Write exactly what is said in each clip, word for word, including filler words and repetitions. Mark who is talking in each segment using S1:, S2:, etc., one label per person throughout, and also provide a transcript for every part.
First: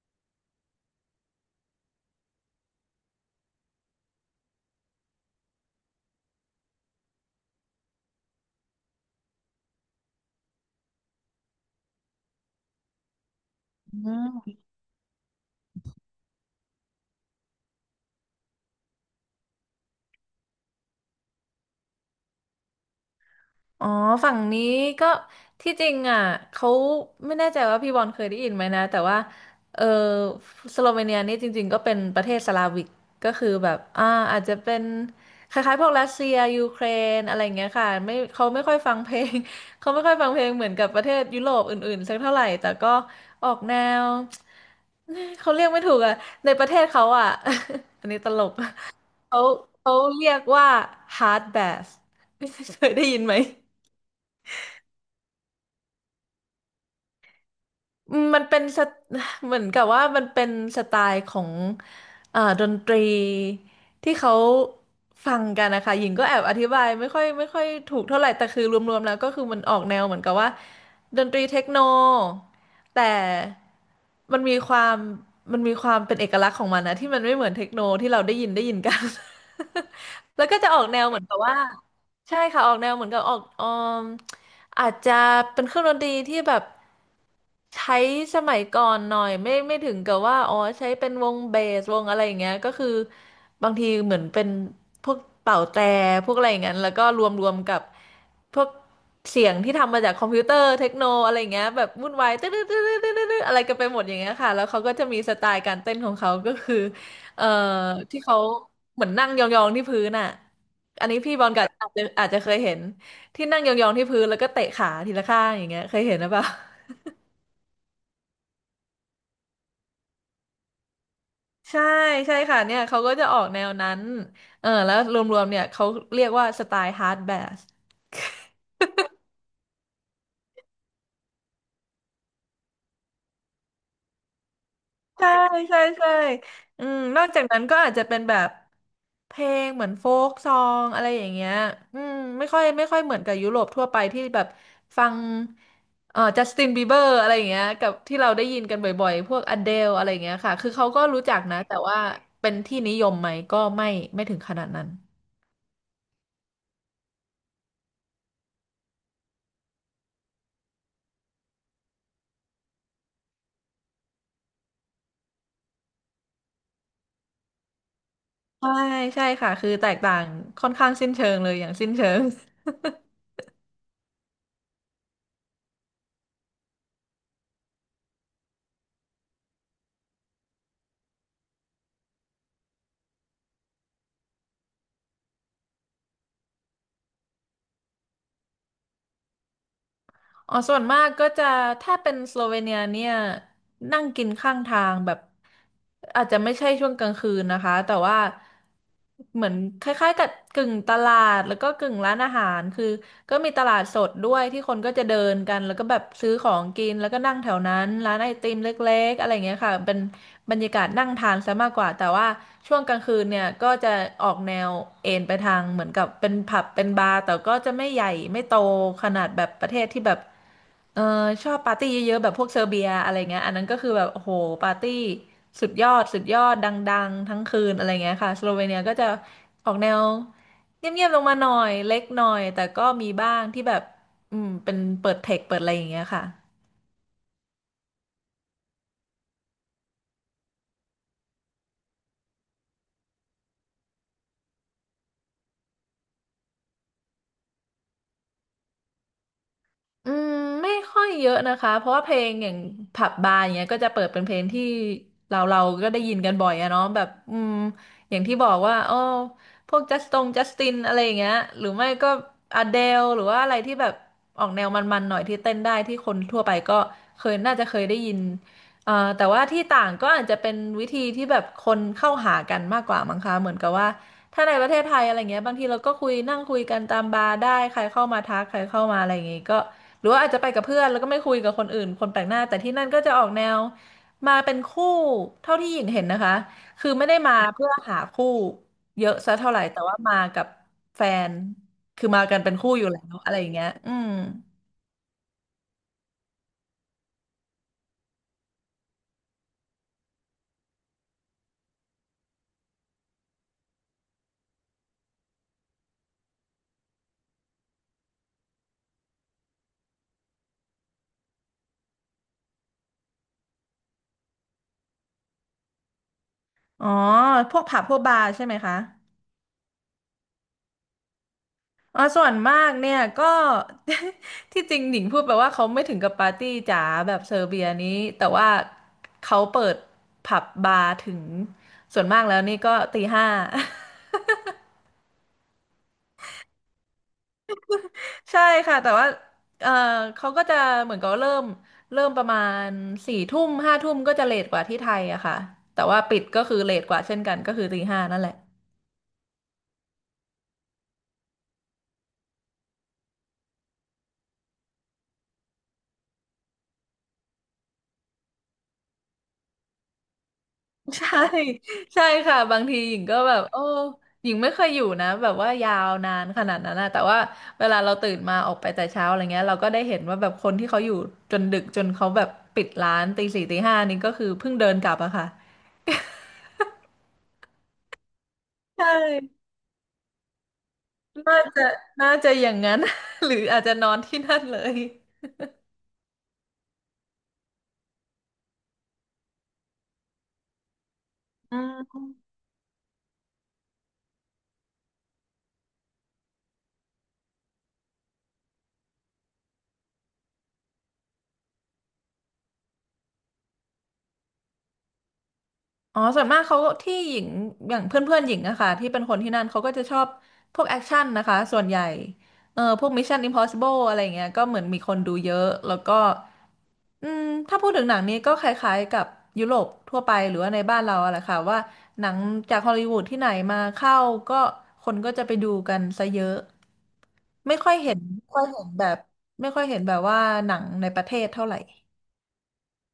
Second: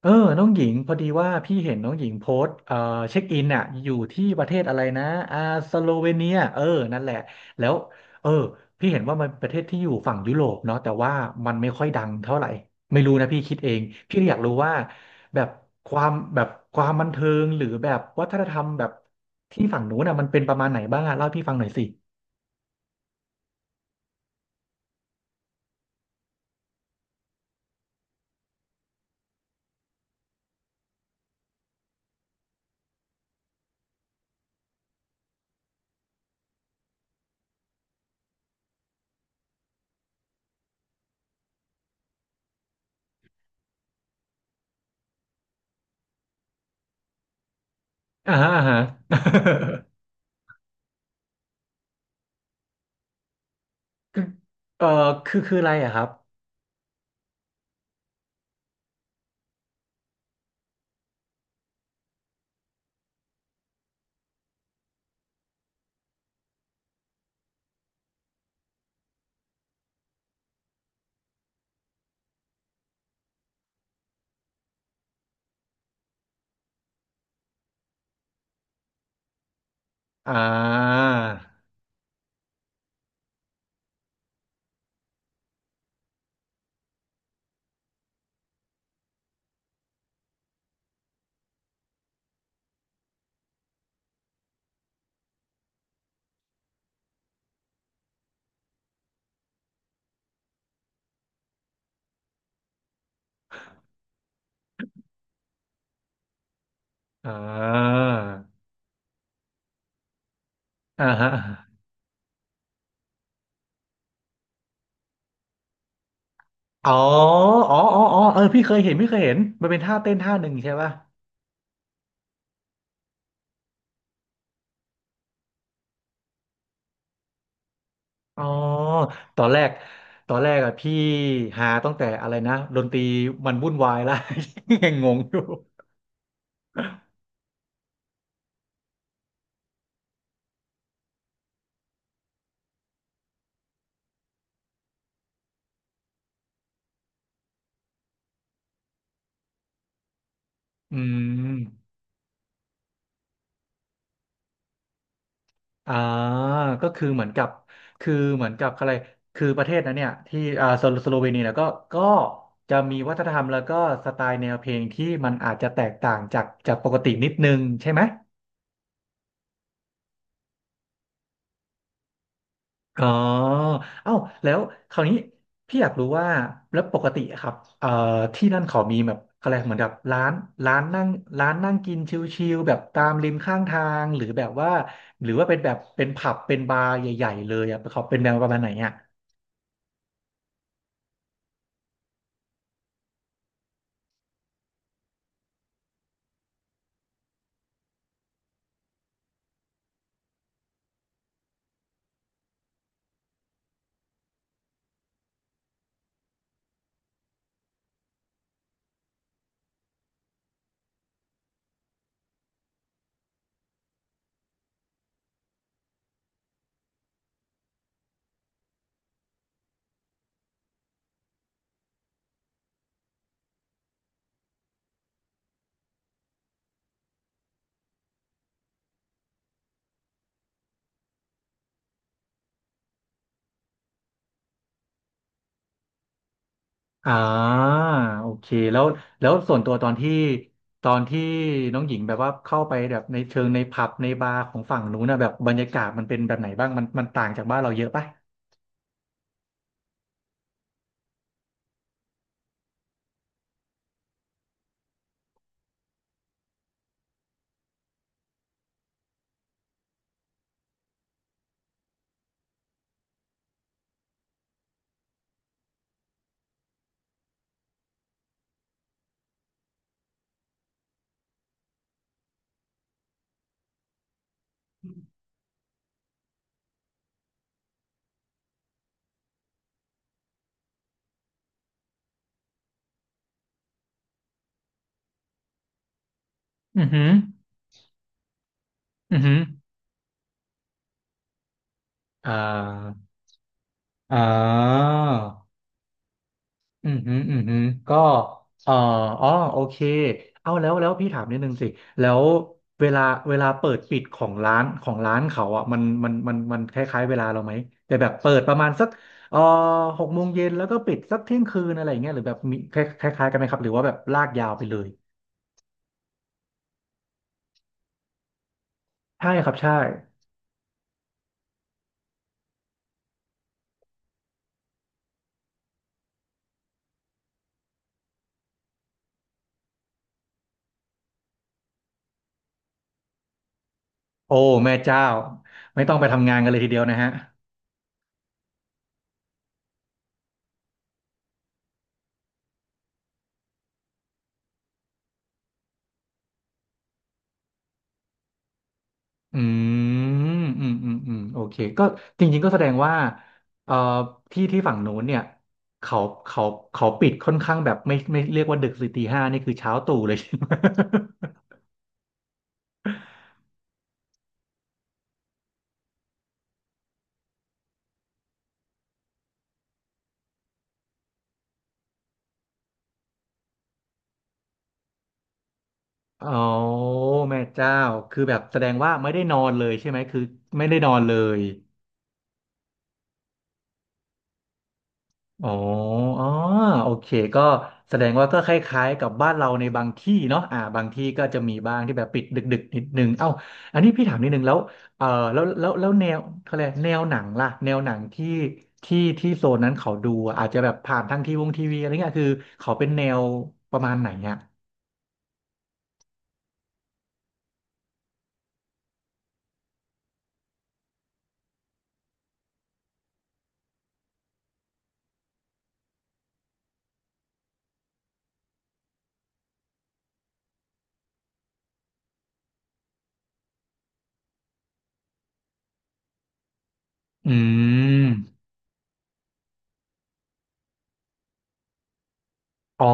S1: เออน้องหญิงพอดีว่าพี่เห็นน้องหญิงโพสต์เอ่อเช็คอินน่ะอยู่ที่ประเทศอะไรนะอ่าสโลเวเนียเออนั่นแหละแล้วเออพี่เห็นว่ามันประเทศที่อยู่ฝั่งยุโรปเนาะแต่ว่ามันไม่ค่อยดังเท่าไหร่ไม่รู้นะพี่คิดเอง
S2: อื
S1: พี่เลยอยากรู้
S2: ม
S1: ว่าแบบความแบบความบันเทิงหรือแบบวัฒนธรรมแบบที่ฝั่งนู้นน่ะมันเป็นประมาณไหนบ้างอะเล่าให้พี่ฟังหน่อยสิ
S2: อ๋อฝั่งนี้ก็ที่จริงอ่ะเขาไม่แน่ใจว่าพี่บอลเคยได้ยินไหมนะแต่ว่าเออสโลเวเนียนี่จริงๆก็เป็นประเทศสลาวิกก็คือแบบอ่าอาจจะเป็นคล้ายๆพวกรัสเซียยูเครนอะไรอย่างเงี้ยค่ะไม่เขาไม่ค่อยฟังเพลง เขาไม่ค่อยฟังเพลงเหมือนกับประเทศยุโรปอื่นๆสักเท่าไหร่แต่ก็ออกแนว เขาเรียกไม่ถูกอ่ะในประเทศเขาอ่ะ อันนี้ต
S1: อ่า
S2: ล
S1: ฮะ
S2: ก
S1: อ่าฮะ
S2: เขาเขาเรียกว่า hard bath เคยได้ยินไหม
S1: คือเออคือคืออะไรอะครับ
S2: อืมมันเป็นสไต เหมือนกับว่ามันเป็นสไตล์ของอ่าดนตรีที่เขาฟังกันนะคะหญิงก็แอบอธิบายไม่ค่อยไม่ค่อยถูกเท่าไหร่แต่คือรวมๆแล้วก็คือมันออกแนวเหมือนกับว่าดนตรีเทคโนแต่มันมีความมันมีความเป็นเอกลักษณ์ของมันนะที่มันไม่เหมือนเทคโนที่เราได้ยินได้ยินกัน
S1: อ่
S2: แล้วก็จะออกแน
S1: า
S2: วเหมือนกับว่าใช่ค่ะออกแนวเหมือนกับออกออม อาจจะเป็นเครื่องดนตรีที่แบบใช้สมัยก่อนหน่อยไม่ไม่ถึงกับว่าอ๋อใช้เป็นวงเบสวงอะไรอย่างเงี้ยก็คือบางทีเหมือนเป็นพวกเป่าแตรพวกอะไรอย่างเงี้ยแล้วก็รวมรวมกับพวกเสียงที่ทำมาจากคอมพิวเตอร์เทคโนอะไรอย่างเงี้ยแบบวุ่นวายตึ๊ดตึ๊ดตึ๊ดตึ๊ดตึ๊ดอะไรกันไปหมดอย่างเงี้ยค่ะแล้วเขาก็จะมีสไตล์การเต้นของเขาก็คือ
S1: อ่า
S2: เอ่อที่เขาเหมือนนั่งยองๆที่พื้นอ่ะ
S1: อ่า
S2: อันนี้
S1: ฮะ
S2: พี่บอลก็อาจจะอาจจะเคยเห็น ที่นั่งยองๆที่พื้นแล้วก็เตะขาทีละข้างอย่างเงี้ยเคยเห็นหรือเปล่า
S1: อ๋ออ๋ออ๋ออ๋อเออพี่เคยเห็นพี่เคยเห็น มันเป็นท่าเต้นท่าหนึ่งใช่ป่ะ
S2: ใช่ใช่ค่ะเนี่ยเขาก็จะออกแนวนั้นเออแล้วรวมๆเนี่ยเขาเรียกว่าสไตล์ฮาร์ดแบส
S1: อ๋อตอนแรกตอนแรกอะพี่หาตั้งแต่อะไรนะดนตรีมันวุ่นวายและ ยังงง
S2: ใช่
S1: อยู่
S2: ใช่ใช่อืมนอกจากนั้นก็อาจจะเป็นแบบเพลงเหมือนโฟกซองอะไรอย่างเงี้ยอืมไม่ค่อยไม่ค่อยเหมือนกับยุโรปทั่วไปที่แบบฟังเอ่อจัสตินบีเบอร์อะไรอย่างเงี้ยกับที่เราได้ยินกันบ่อยๆพวกอเดลอะไรอย่างเงี้ยค่ะคือเขา
S1: อื
S2: ก็รู้จัก
S1: ม
S2: นะแต่ว่าเป็นที่นิยมไหมก็ไม่ไม่ถึงขนาดนั้น
S1: อ่าก็คือเหมือนกับ คือเหมือนกับอะไรคือประเทศนั้นเนี่ยที่อ่าสโลสโลเวเนียเนี่ยก็ก็จะมีวัฒนธรรมแล้วก็สไตล์แนวเพลงที่มันอาจจะแตกต่างจากจากปกตินิดนึงใช่ไหม
S2: ใช่ใช่ค่ะคือแตกต่างค่อนข้างสิ้นเชิงเลยอย่างสิ้นเชิง
S1: อ๋อเอ้าแล้วคราวนี้พี่อยากรู้ว่าแล้วปกติอะครับเอ่อที่นั่นเขามีแบบอะไรเหมือนกับร้านร้านนั่งร้านนั่งกินชิลๆแบบตามริมข้างทางหรือแบบว่าหรือว่าเป็นแบบเป็นผับเป็นบาร์ใหญ่ๆเลยอะเขาเป็นแนวประมาณไหนอ่ะ
S2: อ๋อส่วนมากก็จะถ้าเป็นสโลเวเนียเนี่ยนั่งกินข้างทางแบบอาจจะไม่ใช่ช่วงกลางคืนนะคะแต่ว่าเหมือนคล้ายๆกับกึ่งตลาดแล้วก็กึ่งร้านอาหารคือก็มีตลาดสดด้วยที่คนก็จะเดินกันแล้วก็แบบซื้อของกินแล้วก็นั่งแถวนั้นร้านไอติมเล็กๆอะไรอย่างเงี้ยค่ะเป็น บรรยากาศนั่งทานซะมากกว่าแต่ว่าช่วงกลางคืนเนี่ยก็จะออกแนวเอนไปทางเหมือนกับเป็นผับเป็นบาร์แต่ก็จะไม่ใหญ่ไม่โตขนาดแบบประเทศที่แบบเออชอบปาร์ตี้เยอะๆแบบพวกเซอร์เบียอะไรเงี้ยอันนั้นก็คือแบบโอ้โหปาร์ตี้สุดยอดสุดยอดดังๆทั้งคืนอะไรเงี้ยค่ะสโลเวเนียก็จะออกแนวเงียบๆลงมาหน่อยเล็กหน่อยแต่ก็มีบ้างที่แบบอืมเป็นเปิดเทคเปิดอะไรอย่างเงี้ยค่ะ
S1: อ่าโอเคแล้วแล้วส่วนตัวตอนที่ตอนที่น้องหญิงแบบว่าเข้าไปแบบในเชิงในผับในบาร์ของฝั่งนู้นนะแบบบรรยากาศมันเป็นแบบไหนบ้างมันมันต่างจากบ้านเราเยอะปะ
S2: อืมไม่ค่อยเยอะนะคะเพราะว่าเพลงอย่างผับบาร์อย่างเงี้ยก็จะเปิดเป็นเพลงที่เราเราก็ได้ยินกันบ่อยอะเนาะแบบอืมอย่างที่บอกว่าอ้อพวกจัสตงจัสตินอะไรอย่างเงี้ยหรือไม่ก็อเดลหรือว่าอะไรที่แบบออกแนวมันๆหน่อยที่เต้นได้ที่คนทั่วไปก็เคยน่าจะเคยได้ยินเอ่อแต่ว่าที่ต่างก็อาจจะเป็นวิธีที่แบบคนเข้าหากันมากกว่ามั้งคะเหมือนกับว่าถ้าในประเทศไทยอะไรเงี้ยบางทีเราก็คุยนั่งคุยกันตามบาร์ได้ใครเข้ามาทักใครเข้ามาอะไรอย่างงี้ก็ หรือว่าอาจจะไปกับเพื่อนแล้วก็ไม่คุยกับคนอื่นคนแปลกหน้าแต่ที่นั่นก็จะออกแนวมาเป็นคู่เท่าที่หญิงเห็นนะคะ
S1: อือ
S2: คือ
S1: หื
S2: ไม่
S1: อ
S2: ได้มาเพื่อหาคู่เย
S1: อื
S2: อะ
S1: อหื
S2: ซะ
S1: อ
S2: เท่าไหร่แต่ว่ามากับแฟนคือมา
S1: อ่
S2: กันเป็นคู่อยู่แล้
S1: า
S2: วอะไรอย่างเงี้ยอืม
S1: อ่าอืมฮึอืมฮึก็เอ่ออ๋อโอเคเอาแล้วแล้วพี่ถามนิดนึงสิแล้วเวลาเวลาเปิดปิดของร้านของร้านเขาอ่ะมันมันมันมันคล้ายๆเวลาเราไหมแต่แบบเปิดประมาณสักเอ่อหกโมงเย็นแล้วก็ปิดสักเที่ยงคืนอะไรอย่างเงี้ยหรือแบบมีคล้ายๆกันไหมครับหรือว่าแบบลากยาวไปเลย
S2: อ๋อพวกผับพวกบาร์ใช่ไหมคะ
S1: ใช่ครับใช่
S2: อ๋อส่วนมากเนี่ยก็ ที่จริงหญิงพูดไปว่าเขาไม่ถึงกับปาร์ตี้จ๋าแบบเซอร์เบียนี้แต่ว่าเขาเปิดผับบาร์ถึงส่วนมากแล้วนี่ก็ตีห้า
S1: โอ้แม่เจ้าไม่ต้องไปทำงานกันเลยทีเดียวนะฮะ
S2: ใช่ค่ะแต่ว่าเออเขาก็จะเหมือนกับเริ่มเริ่มประมาณสี่ทุ่มห้าทุ่มก็จะเลทกว่าที่ไทยอะค่ะแต่ว่าปิดก็คือเลทกว่าเช่นกันก็คือตีห้านั่นแหละ
S1: อืมอืมอืมอืมโอเคก็จริงๆก็แสดงว่าเอ่อที่ที่ฝั่งโน้นเนี่ยเขาเขาเขาปิดค่อนข้างแบบไม่ไม่เรียกว่าดึกสิตีห้านี่คือเช้า ตรู่เลยใช่ไหม
S2: ใช่ใช่ค่ะบางทีหญิงก็แบบโอ้หญิงไม่เคยอยู่นะแบบว่ายาวนานขนาดนั้นนะแต่ว่าเวลาเราตื่นมาออกไปแต่เช้าอะไรเงี้ยเราก็ได้เห็นว่าแบบคนที่เขาอยู่จนดึกจนเขาแบบปิดร้านตีสี่ตีห้านี่ก็คือเพิ่งเดินกลับอะค่ะ
S1: อ๋อแม่เจ้าคือแบบแสดง
S2: ใช
S1: ว่าไม่ได้นอ
S2: ่
S1: นเลยใช่ไหม คือไม่ได้นอนเล
S2: น่า
S1: ย
S2: จะน่าจะอย่างนั้น หรืออาจจะนอนที่นั่นเลย
S1: อ๋ออ๋อโอเค ก็แสดงว่าก็คล้ายๆกับบ้านเราในบางที่เนาะอ่าบางที่ก็จะมี
S2: อื
S1: บ้างที่
S2: ม
S1: แบบปิดดึกๆนิดนึงเอ้าอันนี้พี่ถามนิดนึงแล้วเออแล้วแล้วแล้วแนวเขาเรียกแนวหนังล่ะแนวหนังที่ที่ที่โซนนั้นเขาดูอะอาจจะแบบผ่านทางทีวงทีวีอะไรเงี้ยคือเขาเป็นแนวประมาณไหนอ่ะ
S2: อ๋อส่วนมากเขาที่หญิงอย่างเพื่อนเพื่อนหญิงอะค่ะที่เป็นคนที่นั่นเขาก็จะชอบพวกแอคชั่นนะคะส่วนใหญ่เออพวก Mission Impossible อะไรเงี้ยก็เหมือนมีคนดูเยอะแล้วก็อืมถ้าพูดถึงหนังนี้ก็คล้ายๆกับยุโรปทั่วไปหรือว่าในบ้านเราอะแหละค่ะว่าหนังจากฮอลลีวูดที่ไหนมาเข้าก็คนก็จะไปดูกันซะเยอะ
S1: อื
S2: ไม่ค่อยเห็นไม่ค่
S1: ม
S2: อยเห็นแบบไม่ค่อยเห็นแบบว่าหนังในประเทศเท่าไหร่
S1: อ๋อ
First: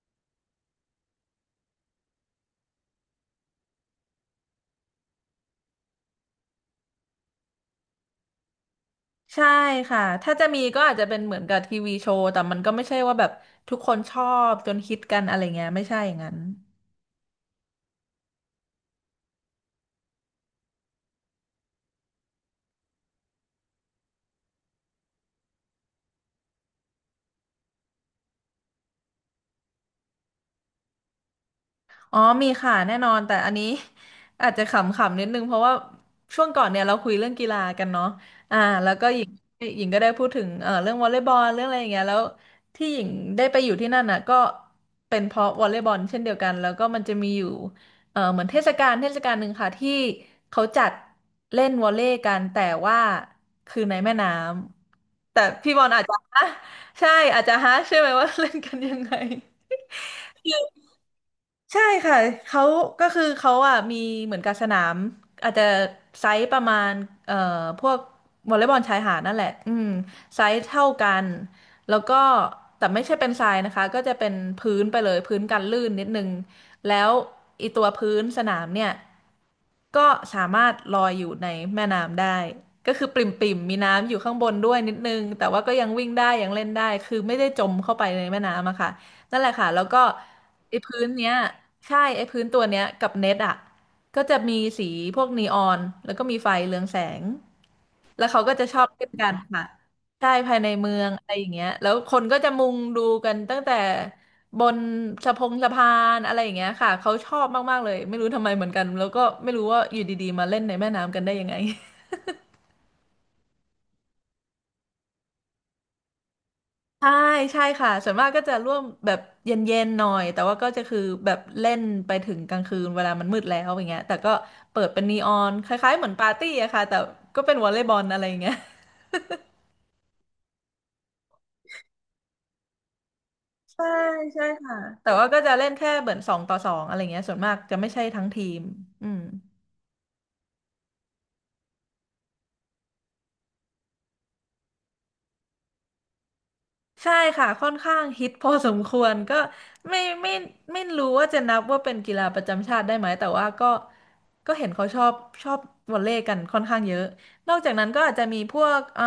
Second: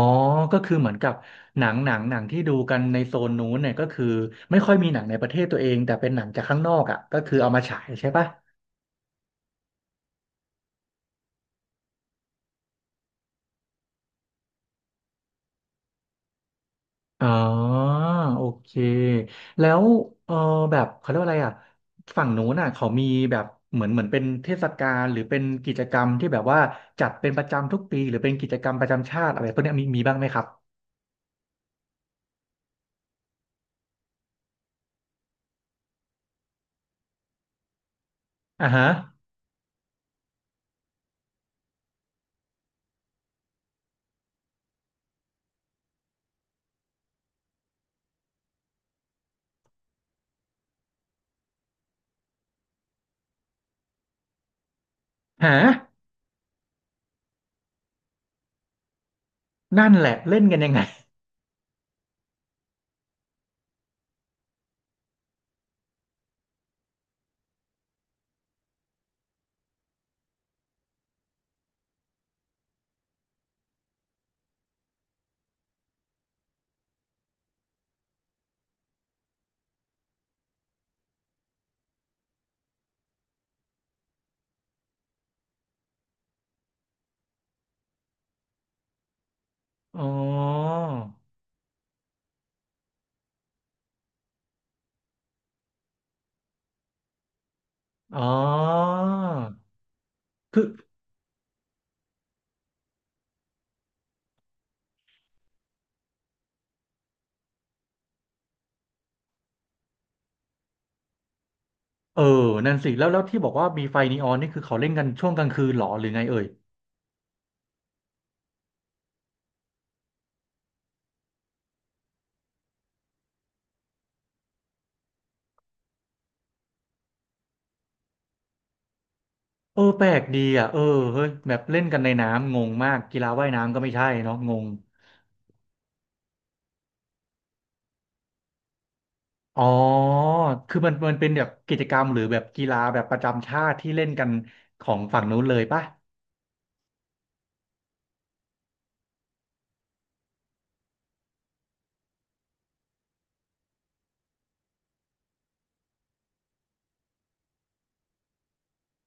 S1: ก็คือเหมือนกับหนังหนังหนังที่ดูกันในโซนนู้นเนี่ยก็คือไม่ค่อยมีหนังในประเทศตัวเองแต่เป็นหนังจากข้างนอกอ่ะก็คือเอามาฉายใช่ปะ
S2: ใช่ค่ะถ้าจะมีก็อาจจะเป็นเหมือนกับทีวีโชว์แต่มันก็ไม่ใช่ว่าแบบทุกคนชอบจนฮิตกันอะไรเงี้ยไม่ใช่อย่างนั้น
S1: อ๋อโอเคแล้วเออแบบเขาเรียกว่าอะไรอ่ะฝั่งนู้นน่ะเขามีแบบเหมือนเหมือนเป็นเทศกาลหรือเป็นกิจกรรมที่แบบว่าจัดเป็นประจำทุกปีหรือเป็นกิจกรรมประจำชาติอะไรพวกเนี้ยมีมีบ้างไหมครับ
S2: อ๋อมีค่ะแน่นอนแต่อันนี้ อาจจะขำๆนิดนึงเพราะว่าช่วงก่อนเนี่ยเราคุยเรื่องกีฬากันเนาะอ่า
S1: อ่าฮะ
S2: แล้วก็หญิงหญิงก็ได้พูดถึงเอ่อเรื่องวอลเลย์บอลเรื่องอะไรอย่างเงี้ยแล้วที่หญิงได้ไปอยู่ที่นั่นน่ะก็เป็นเพราะวอลเลย์บอลเช่นเดียวกันแล้วก็มันจะมีอยู่เอ่อเหมือนเทศกาลเทศกาลหนึ่งค่ะที่เขาจัดเล่นวอลเลย์กันแต่ว่าคือในแม่น้ำแต่
S1: ฮะ
S2: พี่บอลอาจจะ ฮะใช่อาจจะฮะใช่ไหมว่า เล่นกันยังไง
S1: นั่นแหละเล่นกันยังไง
S2: ใช่ค่ะเขาก็คือเขาอ่ะมีเหมือนกับสนามอาจจะไซส์ประมาณเอ่อพวกวอลเลย์บอลชายหาดนั่นแหละอืมไซส์เท่ากันแล้วก็แต่ไม่ใช่เป็นทรายนะคะก็จะเป็นพื้นไปเลยพื้นกันลื่นนิดนึงแล้วอีตัวพื้นสนามเนี่ยก็สามารถลอยอยู่ในแม่น้ำได้ก็คือปริ่มๆมีน้ำอยู่ข้างบนด้วยนิดนึงแต่ว่าก็ยังวิ่งได้ยังเล่นได้คือไม่ได้จมเข้าไปในแม่น้ำอะค่ะ นั่นแหละค่ะแล้วก็
S1: อ๋อ
S2: ไอ้พื้นเนี้ยใช่ไอ้พื้นตัวเนี้ยกับเน็ตอ่ะก็จะมีสีพวกนีออนแล้วก็มีไฟเรืองแสง
S1: อ๋อ
S2: แล้วเขาก็จะชอบเล่นกันค่ะใช่ภาย
S1: คือ
S2: ในเมืองอะไรอย่างเงี้ยแล้วคนก็จะมุงดูกันตั้งแต่บนสะพงสะพานอะไรอย่างเงี้ยค่ะเขาชอบมากๆเลย ไม่รู้ทำไมเหมือนกันแล้วก็ไม่รู้ว่าอยู่ดีๆมาเล่นในแม่น้ำกันได้ยังไง
S1: เออนั่นสิแล้วแล้วที่บอกว่ามีไฟนีออนนี่คือเขาเล่นกันช่วงกลางคืนเหรอหรือไงเอ่ย
S2: ใช่ใช่ค่ะส่วนมากก็จะร่วมแบบเย็นๆหน่อยแต่ว่าก็จะคือแบบเล่นไปถึงกลางคืนเวลามันมืดแล้วอย่างเงี้ยแต่ก็เปิดเป็นนีออนคล้ายๆเหมือนปาร์ตี้อะค่ะแต่ก็เป็นวอลเลย์บอลอะไรอย่างเงี้ย
S1: เออแปลกดีอ่ะเออเฮ้ยแบบเล่นกันในน้ำงงมากกีฬาว่ายน้ำก็
S2: ใช่
S1: ไม่ใช่เนาะ
S2: ใช่
S1: งง
S2: ค่ะแต่ว่าก็จะเล่นแค่เหมือนสองต่อสองอะไรเงี้ยส่วนมากจะไม่ใช่ทั้งทีมอืม
S1: อ๋อคือมันมันเป็นแบบกิจกรรมหรือแบบกีฬาแบบประจำชาติที่เล่นกันของฝั่งนู้นเลยป่ะ
S2: ใช่ค่ะค่อนข้างฮิตพอสมควรก็ไม่ไม่ไม่รู้ว่าจะนับว่าเป็นกีฬาประจำชาติได้ไหมแต่ว่าก็ก็เห็นเขาชอบชอบวอลเลย์กันค่อนข้างเยอะนอกจากนั้นก็อาจจะมีพวกเอ่อ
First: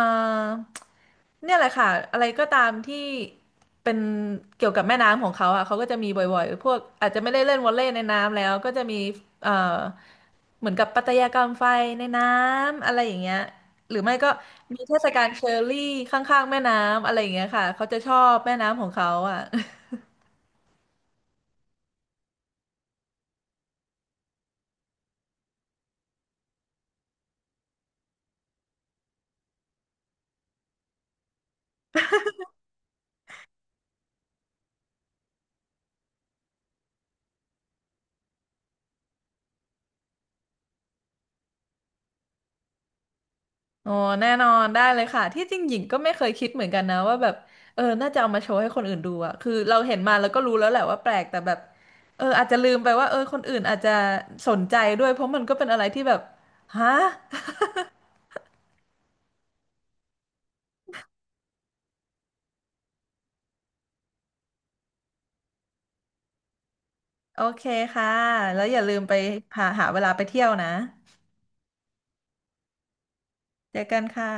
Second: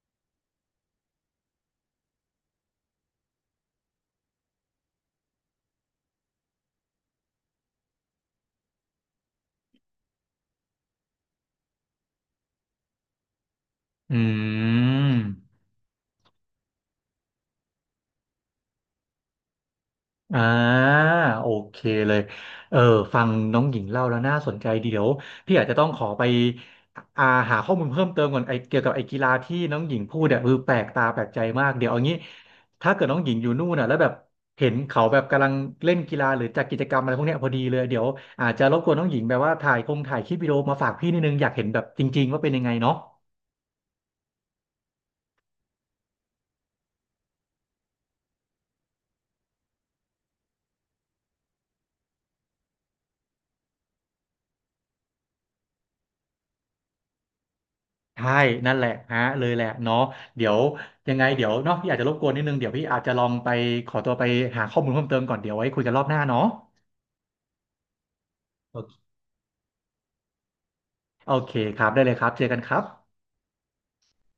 S2: เนี่ยแหละค่ะอะไรก็ตามที่เป็นเกี่ยวกับแม่น้ำของเขาอ่ะเขาก็จะมีบ่อยๆพวกอาจจะไม่ได้เล่นวอลเลย์ในน้ำแล้วก็จะมีเอ่อเหมือนกับปัตยากรรมไฟในน้ำอะไรอย่างเงี้ย หรือไม่
S1: อื
S2: ก็มีเทศ
S1: ม
S2: กาลเชอร์รี่ข้างๆแม่น้ำอะไรอย่างเงี้ยค่ะเขาจะชอบแม่น้ำของเขาอ่ะ
S1: อ่าโอเคเลยเออฟังน้องหญิงเล่าแล้วน่าสนใจดีเดี๋ยวพี่อาจจะต้องขอไปอ่าหาข้อมูลเพิ่มเติมก่อนไอเกี่ยวกับไอกีฬาที่น้องหญิงพูดเนี่ยคือแปลกตาแปลกใจมากเดี๋ยวเอางี้ถ้าเกิดน้องหญิงอยู่นู่นน่ะแล้วแบบเห็นเขาแบบกำลังเล่นกีฬาหรือจัดกิจกรรมอะไรพวกเนี้ยพอดีเลยเดี๋ยวอาจจะรบกวนน้องหญิงแบบว่าถ่ายคงถ่ายคลิปวิดีโอมาฝากพี่นิดนึงอยากเห็นแบบจริงๆว่าเป็นยังไงเนาะ
S2: โอ้แน่นอนได้เลยค่ะที่จริงหญิงก็ไม่เคยคิดเหมือนกันนะว่าแบบเออน่าจะเอามาโชว์ให้คนอื่นดูอ่ะคือเราเห็นมาแล้วก็รู้แล้วแหละว่าแปลกแต่แบบเอออาจจะลืมไปว่าเออคนอื่นอาจจะสนใจด้วยเพราะมันก็เป็นอะไรที่แบบฮะ
S1: ใช่นั่นแหละฮะเลยแหละเนาะเดี๋ยวยังไงเดี๋ยวเนาะพี่อาจจะรบกวนนิดนึงเดี๋ยวพี่อาจจะลองไปขอตัวไปหาข้อมูลเพิ่มเติมก่อนเดี๋ยวไว้คุยกันรอบหน้าเนาะ
S2: โอเคค่ะแล้วอ
S1: โอ
S2: ย่าลืม
S1: เค
S2: ไปหาหาเวลาไปเที่ยวนะ
S1: โอเคครับได้เลยครับเจอกันครับ
S2: เจอกันค่ะ